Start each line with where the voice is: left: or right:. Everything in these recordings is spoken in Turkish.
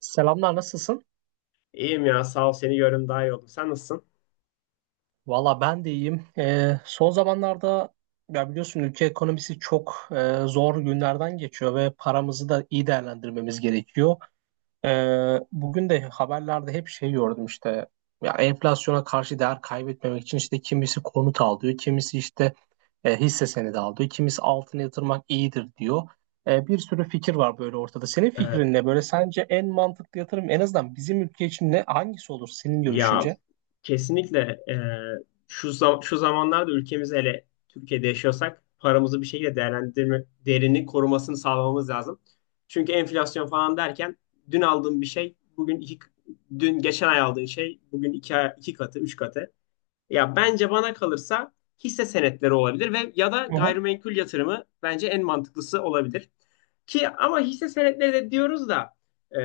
right: Selamlar, nasılsın?
left: İyiyim ya sağ ol seni görüm daha iyi oldu. Sen nasılsın?
right: Valla ben de iyiyim. Son zamanlarda ya biliyorsun ülke ekonomisi çok zor günlerden geçiyor ve paramızı da iyi değerlendirmemiz gerekiyor. Bugün de haberlerde hep şey gördüm işte, ya enflasyona karşı değer kaybetmemek için işte kimisi konut al diyor, kimisi işte hisse senedi al diyor, kimisi altına yatırmak iyidir diyor. Bir sürü fikir var böyle ortada. Senin
left: Evet.
right: fikrin ne? Böyle sence en mantıklı yatırım en azından bizim ülke için ne? Hangisi olur senin
left: Ya
right: görüşünce?
left: kesinlikle e, şu zamanlarda ülkemizde hele Türkiye'de yaşıyorsak paramızı bir şekilde değerlendirme değerini korumasını sağlamamız lazım. Çünkü enflasyon falan derken dün aldığın bir şey bugün iki geçen ay aldığın şey bugün iki, iki katı, üç katı. Ya bence bana kalırsa hisse senetleri olabilir ve ya da
right: Hı hı.
left: gayrimenkul yatırımı bence en mantıklısı olabilir. Ki ama hisse senetleri de diyoruz da e,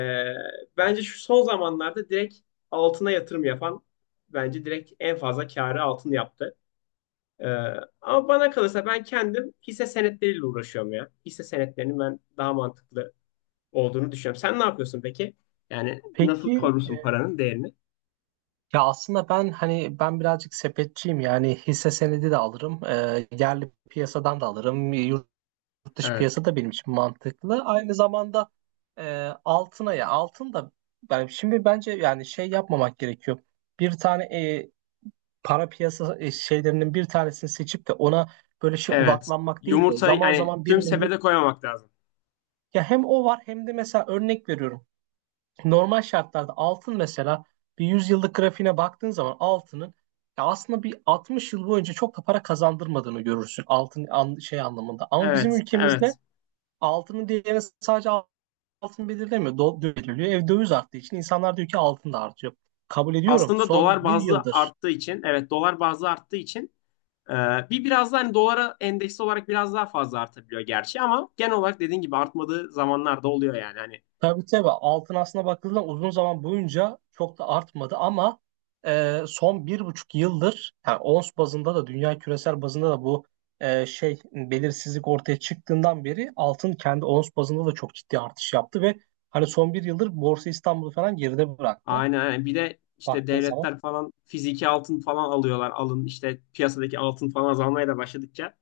left: bence şu son zamanlarda direkt altına yatırım yapan bence direkt en fazla kârı altın yaptı. E, ama bana kalırsa ben kendim hisse senetleriyle uğraşıyorum ya. Hisse senetlerinin ben daha mantıklı olduğunu düşünüyorum. Sen ne yapıyorsun peki? Yani nasıl
right: Peki,
left: korursun paranın değerini?
right: ya aslında hani ben birazcık sepetçiyim, yani hisse senedi de alırım, yerli piyasadan da alırım, yurt dış
left: Evet.
right: piyasa da benim için mantıklı. Aynı zamanda altın da, ben şimdi bence yani şey yapmamak gerekiyor. Bir tane para piyasa şeylerinin bir tanesini seçip de ona böyle şey
left: Evet.
right: odaklanmak değil de
left: Yumurtayı
right: zaman
left: yani
right: zaman
left: tüm
right: birinin,
left: sepete koymamak lazım.
right: ya hem o var hem de mesela örnek veriyorum. Normal şartlarda altın mesela bir 100 yıllık grafiğine baktığın zaman altının, ya aslında bir 60 yıl boyunca çok da para kazandırmadığını görürsün altın şey anlamında. Ama bizim
left: Evet,
right: ülkemizde
left: evet.
right: altının değerini sadece altın belirlemiyor. Do belirliyor. Ev döviz arttığı için insanlar diyor ki altın da artıyor. Kabul ediyorum.
left: Aslında
right: Son
left: dolar
right: bir
left: bazlı
right: yıldır,
left: arttığı için, evet dolar bazlı arttığı için e, bir biraz daha hani dolara endeksli olarak biraz daha fazla artabiliyor gerçi ama genel olarak dediğin gibi artmadığı zamanlar da oluyor yani. Hani
right: tabii tabii, altın aslına bakıldığında uzun zaman boyunca çok da artmadı ama son 1,5 yıldır yani ons bazında da dünya küresel bazında da bu şey belirsizlik ortaya çıktığından beri altın kendi ons bazında da çok ciddi artış yaptı ve hani son bir yıldır Borsa İstanbul'u falan geride bıraktı
left: aynen aynen. Bir de işte
right: baktığın zaman.
left: devletler falan fiziki altın falan alıyorlar. Alın işte piyasadaki altın falan azalmaya da başladıkça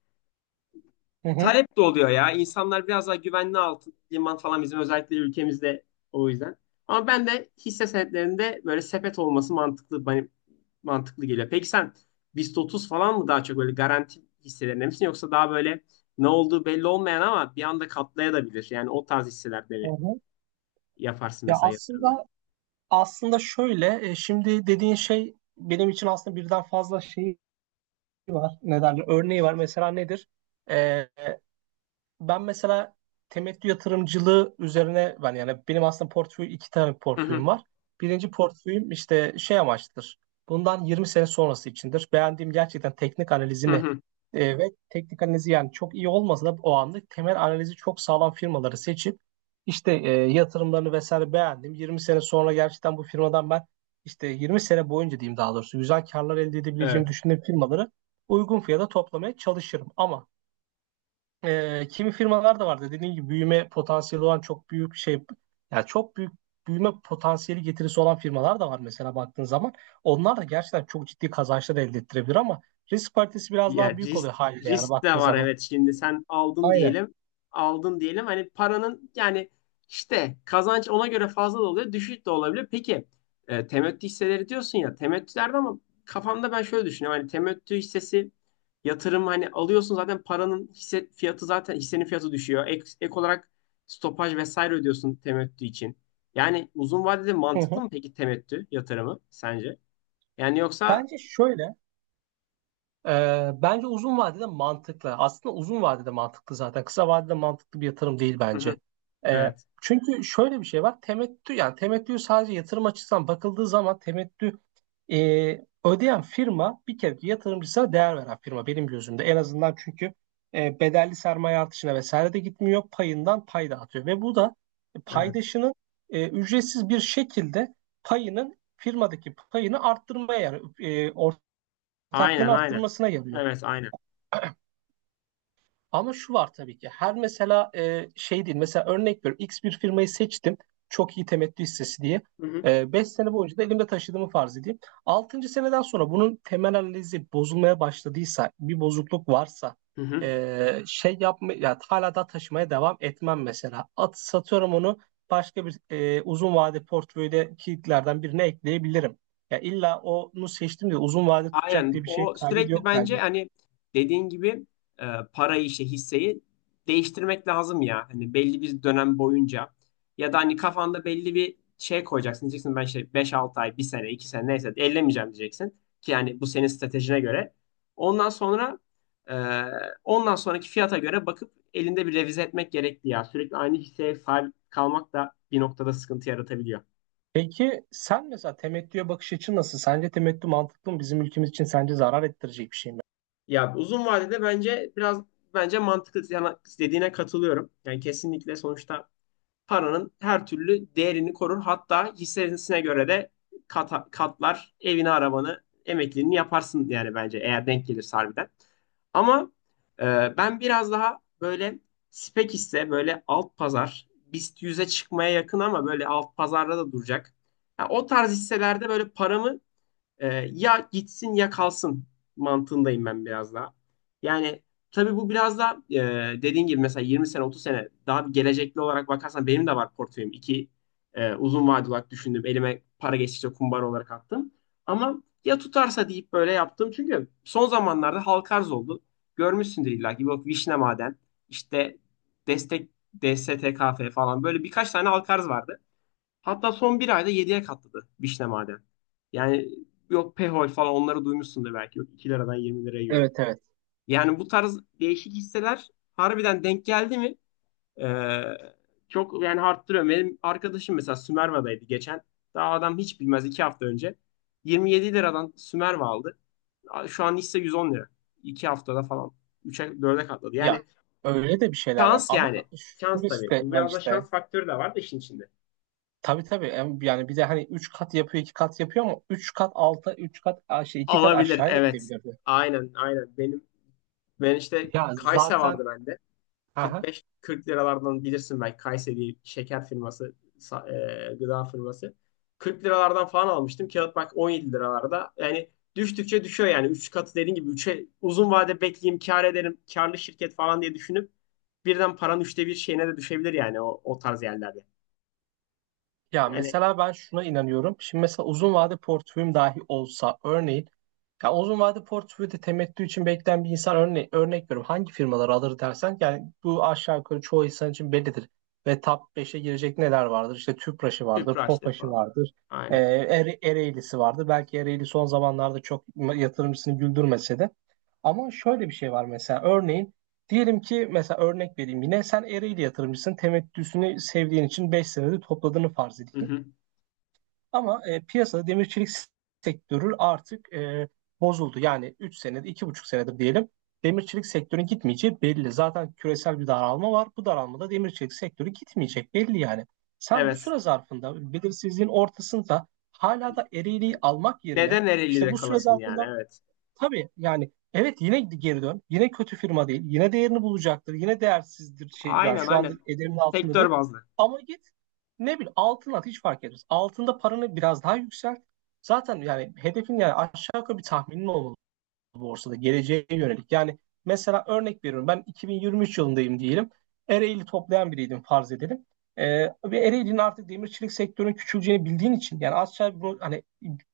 right: Hı hı.
left: talep de oluyor ya. İnsanlar biraz daha güvenli altın, liman falan bizim özellikle ülkemizde o yüzden. Ama ben de hisse senetlerinde böyle sepet olması mantıklı bana mantıklı geliyor. Peki sen BIST 30 falan mı daha çok böyle garanti hisselerinde misin yoksa daha böyle ne olduğu belli olmayan ama bir anda katlayabilir. Yani o tarz hisselerde
right: Hı
left: mi
right: hı.
left: yaparsın
right: Ya
left: mesela yatırımları?
right: aslında Aslında şöyle, şimdi dediğin şey benim için aslında birden fazla şeyi var. Ne derler? Örneği var. Mesela nedir? Ben mesela temettü yatırımcılığı üzerine benim aslında iki tane
left: Hı hı,
right: portföyüm var. Birinci portföyüm işte şey amaçlıdır. Bundan 20 sene sonrası içindir. Beğendiğim gerçekten
left: hı hı.
right: e, ve teknik analizi yani çok iyi olmasa da o anlık temel analizi çok sağlam firmaları seçip işte yatırımlarını vesaire beğendim. 20 sene sonra gerçekten bu firmadan ben işte 20 sene boyunca diyeyim, daha doğrusu güzel karlar elde edebileceğimi
left: Evet.
right: düşündüğüm firmaları uygun fiyata toplamaya çalışırım. Ama kimi firmalar da vardı. Dediğim gibi büyüme potansiyeli olan çok büyük şey, yani çok büyük büyüme potansiyeli getirisi olan firmalar da var mesela baktığın zaman. Onlar da gerçekten çok ciddi kazançlar elde ettirebilir ama risk paritesi biraz
left: Ya
right: daha büyük
left: risk,
right: oluyor haliyle yani
left: risk de
right: baktığın
left: var
right: zaman.
left: evet şimdi sen aldın
right: Aynen.
left: diyelim aldın diyelim hani paranın yani işte kazanç ona göre fazla da oluyor düşük de olabilir. Peki temettü hisseleri diyorsun ya temettülerde ama kafamda ben şöyle düşünüyorum hani temettü hissesi yatırım hani alıyorsun zaten paranın hisse fiyatı zaten hissenin fiyatı düşüyor ek olarak stopaj vesaire ödüyorsun temettü için. Yani uzun vadede
right: Hı
left: mantıklı
right: hı.
left: mı peki temettü yatırımı sence? Yani yoksa.
right: Bence şöyle Bence uzun vadede mantıklı. Aslında uzun vadede mantıklı zaten. Kısa vadede mantıklı bir yatırım değil
left: Hı hı,
right: bence. Ee,
left: evet
right: Çünkü şöyle bir şey var. Temettü sadece yatırım açısından bakıldığı zaman temettü e, ödeyen firma bir kere ki yatırımcısına değer veren firma benim gözümde. En azından çünkü bedelli sermaye artışına vesaire de gitmiyor. Payından pay dağıtıyor ve bu da
left: evet.
right: paydaşının ücretsiz bir şekilde payının firmadaki payını arttırmaya, yani
left: Aynen
right: ortaklığını
left: aynen.
right: arttırmasına yarıyor.
left: Evet aynen.
right: Ama şu var, tabii ki her, mesela şey değil, mesela örnek veriyorum, X bir firmayı seçtim çok iyi temettü hissesi diye.
left: Hı hı.
right: 5 sene boyunca da elimde taşıdığımı farz edeyim. Altıncı seneden sonra bunun temel analizi bozulmaya başladıysa, bir bozukluk varsa
left: Hı hı.
right: şey yapma ya hala da taşımaya devam etmem mesela. Satıyorum onu, başka bir uzun vade portföyde kilitlerden birine ekleyebilirim. Ya illa onu seçtim diye uzun vade tutacak
left: Aynen.
right: diye bir şey
left: O
right: kaydı
left: sürekli
right: yok
left: bence
right: bence.
left: hani dediğin gibi e, parayı işte hisseyi değiştirmek lazım ya. Hani belli bir dönem boyunca ya da hani kafanda belli bir şey koyacaksın. Diyeceksin ben işte 5-6 ay, bir sene, 2 sene neyse ellemeyeceğim diyeceksin. Ki yani bu senin stratejine göre. Ondan sonra e, ondan sonraki fiyata göre bakıp elinde bir revize etmek gerekli ya. Sürekli aynı hisseye sahip kalmak da bir noktada sıkıntı yaratabiliyor.
right: Peki sen mesela temettüye bakış açın nasıl? Sence temettü mantıklı mı? Bizim ülkemiz için sence zarar ettirecek bir şey mi?
left: Ya uzun vadede bence mantıklı, dediğine katılıyorum. Yani kesinlikle sonuçta paranın her türlü değerini korur. Hatta hissesine göre de katlar evini, arabanı, emekliliğini yaparsın yani bence eğer denk gelirse harbiden. Ama e, ben biraz daha böyle spek hisse böyle alt pazar BIST 100'e çıkmaya yakın ama böyle alt pazarda da duracak. Ya o tarz hisselerde böyle paramı ya gitsin ya kalsın mantığındayım ben biraz daha. Yani tabii bu biraz da dediğin gibi mesela 20 sene 30 sene daha bir gelecekli olarak bakarsan benim de var portföyüm. İki uzun vadeli olarak düşündüm. Elime para geçtikçe kumbar olarak attım. Ama ya tutarsa deyip böyle yaptım. Çünkü son zamanlarda halka arz oldu. Görmüşsündür illa ki. Yok Vişne Maden, işte Destek, DSTKF falan böyle birkaç tane halka arz vardı. Hatta son bir ayda 7'ye katladı Vişne Maden. Yani yok Pehol falan onları duymuşsundur belki. Yok 2 liradan 20 liraya gördüm.
right: Evet evet.
left: Yani bu tarz değişik hisseler harbiden denk geldi mi ee, çok yani arttırıyor. Benim arkadaşım mesela Sümerva'daydı geçen. Daha adam hiç bilmez 2 hafta önce. 27 liradan Sümerva aldı. Şu an hisse 110 lira. 2 haftada falan 3'e 4'e katladı.
right: Ya
left: Yani
right: öyle de bir şeyler var
left: şans yani.
right: ama şu
left: Şans
right: risk
left: tabii.
right: de var
left: Biraz da
right: işte.
left: şans faktörü de var da işin içinde.
right: Tabii tabii, yani bir de hani 3 kat yapıyor 2 kat yapıyor, ama 3 kat alta 3 kat aşağı iki kat
left: Olabilir
right: aşağıya da
left: evet.
right: gidebilirdi.
left: Aynen aynen. Ben işte
right: Ya
left: Kayse
right: zaten.
left: vardı bende.
right: Aha.
left: 45-40 liralardan bilirsin belki Kayse diye şeker firması, gıda firması. 40 liralardan falan almıştım. Kağıt bak 17 liralarda. Yani düştükçe düşüyor yani. Üç katı dediğin gibi üçe uzun vade bekleyeyim kar ederim. Karlı şirket falan diye düşünüp birden paranın 1/3 şeyine de düşebilir yani o tarz yerlerde.
right: Ya
left: Yani
right: mesela ben şuna inanıyorum. Şimdi mesela uzun vade portföyüm dahi olsa, örneğin ya uzun vade portföyde temettü için bekleyen bir insan, örnek veriyorum. Hangi firmaları alır dersen yani bu aşağı yukarı çoğu insan için bellidir. Ve top 5'e girecek neler vardır? İşte Tüpraş'ı vardır,
left: Tüpraştır
right: Tofaş'ı
left: falan.
right: vardır,
left: Aynen.
right: Ereğli'si vardır. Belki Ereğli son zamanlarda çok yatırımcısını güldürmese de. Ama şöyle bir şey var, mesela örneğin diyelim ki, mesela örnek vereyim, yine sen Ereğli yatırımcısın, temettüsünü sevdiğin için 5 senede topladığını farz
left: Hı
right: edeyim.
left: hı.
right: Ama piyasada demirçilik sektörü artık bozuldu. Yani 3 senedir, 2,5 senedir diyelim, demirçilik çelik sektörünün gitmeyeceği belli. Zaten küresel bir daralma var. Bu daralmada demir çelik sektörü gitmeyecek belli yani. Sen bu
left: Evet.
right: süre zarfında belirsizliğin ortasında hala da ereğliği almak yerine,
left: Neden
right: işte
left: Ereğli'de
right: bu süre
left: kalasın yani
right: zarfında
left: evet.
right: tabii yani, evet, yine geri dön. Yine kötü firma değil. Yine değerini bulacaktır. Yine değersizdir şey, yani
left: Aynen
right: şu anda
left: aynen.
right: ederinin altındadır.
left: Sektör bazlı.
right: Ama git, ne bileyim, altın at, hiç fark etmez. Altında paranı biraz daha yükselt. Zaten yani hedefin, yani aşağı yukarı bir tahminin olmalı borsada geleceğe yönelik. Yani mesela örnek veriyorum, ben 2023 yılındayım diyelim. Ereğli toplayan biriydim farz edelim. Ve Ereğli'nin artık demir çelik sektörünün küçüleceğini bildiğin için, yani hani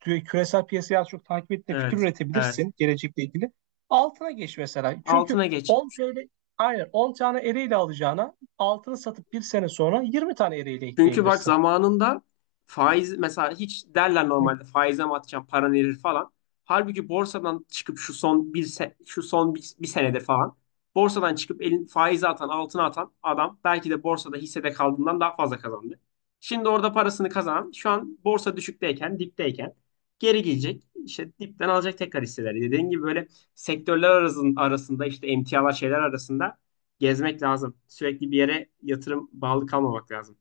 right: küresel piyasayı az çok takip ettiğinde fikir
left: Evet. Evet.
right: üretebilirsin gelecekle ilgili. Altına geç mesela. Çünkü
left: Altına geç.
right: 10 TL, aynen 10 tane Ereğli alacağına altını satıp bir sene sonra 20 tane Ereğli
left: Çünkü bak
right: ekleyebilirsin.
left: zamanında faiz mesela hiç derler normalde faize mi atacağım paran erir falan. Halbuki borsadan çıkıp şu son bir senedir falan borsadan çıkıp elin faize atan altına atan adam belki de borsada hissede kaldığından daha fazla kazandı. Şimdi orada parasını kazanan şu an borsa düşükteyken dipteyken geri gelecek işte dipten alacak tekrar hisseleri. Dediğin gibi böyle sektörler arasında işte emtialar şeyler arasında gezmek lazım. Sürekli bir yere yatırım bağlı kalmamak lazım.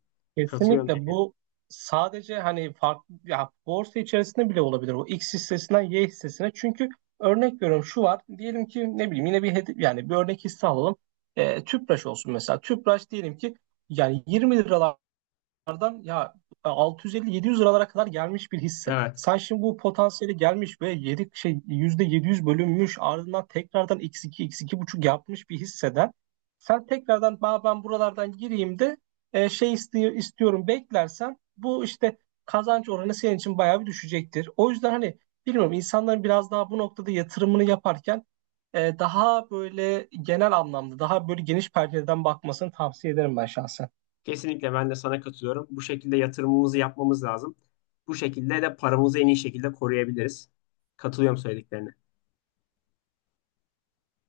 left: Katılıyorum
right: Kesinlikle
left: dediğine.
right: bu sadece hani farklı, ya borsa içerisinde bile olabilir o X hissesinden Y hissesine. Çünkü örnek veriyorum, şu var. Diyelim ki ne bileyim, yine bir hedi yani bir örnek hisse alalım. Tüpraş olsun mesela. Tüpraş diyelim ki yani 20 liralar dolardan ya 650-700 liralara kadar gelmiş bir hisse.
left: Evet.
right: Sen şimdi bu potansiyeli gelmiş ve 7 şey %700 bölünmüş, ardından tekrardan x2 x iki buçuk yapmış bir hisseden sen tekrardan, ben buralardan gireyim de şey istiyorum, beklersen bu işte kazanç oranı senin için bayağı bir düşecektir. O yüzden hani bilmiyorum, insanların biraz daha bu noktada yatırımını yaparken daha böyle genel anlamda daha böyle geniş pencereden bakmasını tavsiye ederim ben şahsen.
left: Kesinlikle ben de sana katılıyorum. Bu şekilde yatırımımızı yapmamız lazım. Bu şekilde de paramızı en iyi şekilde koruyabiliriz. Katılıyorum söylediklerine.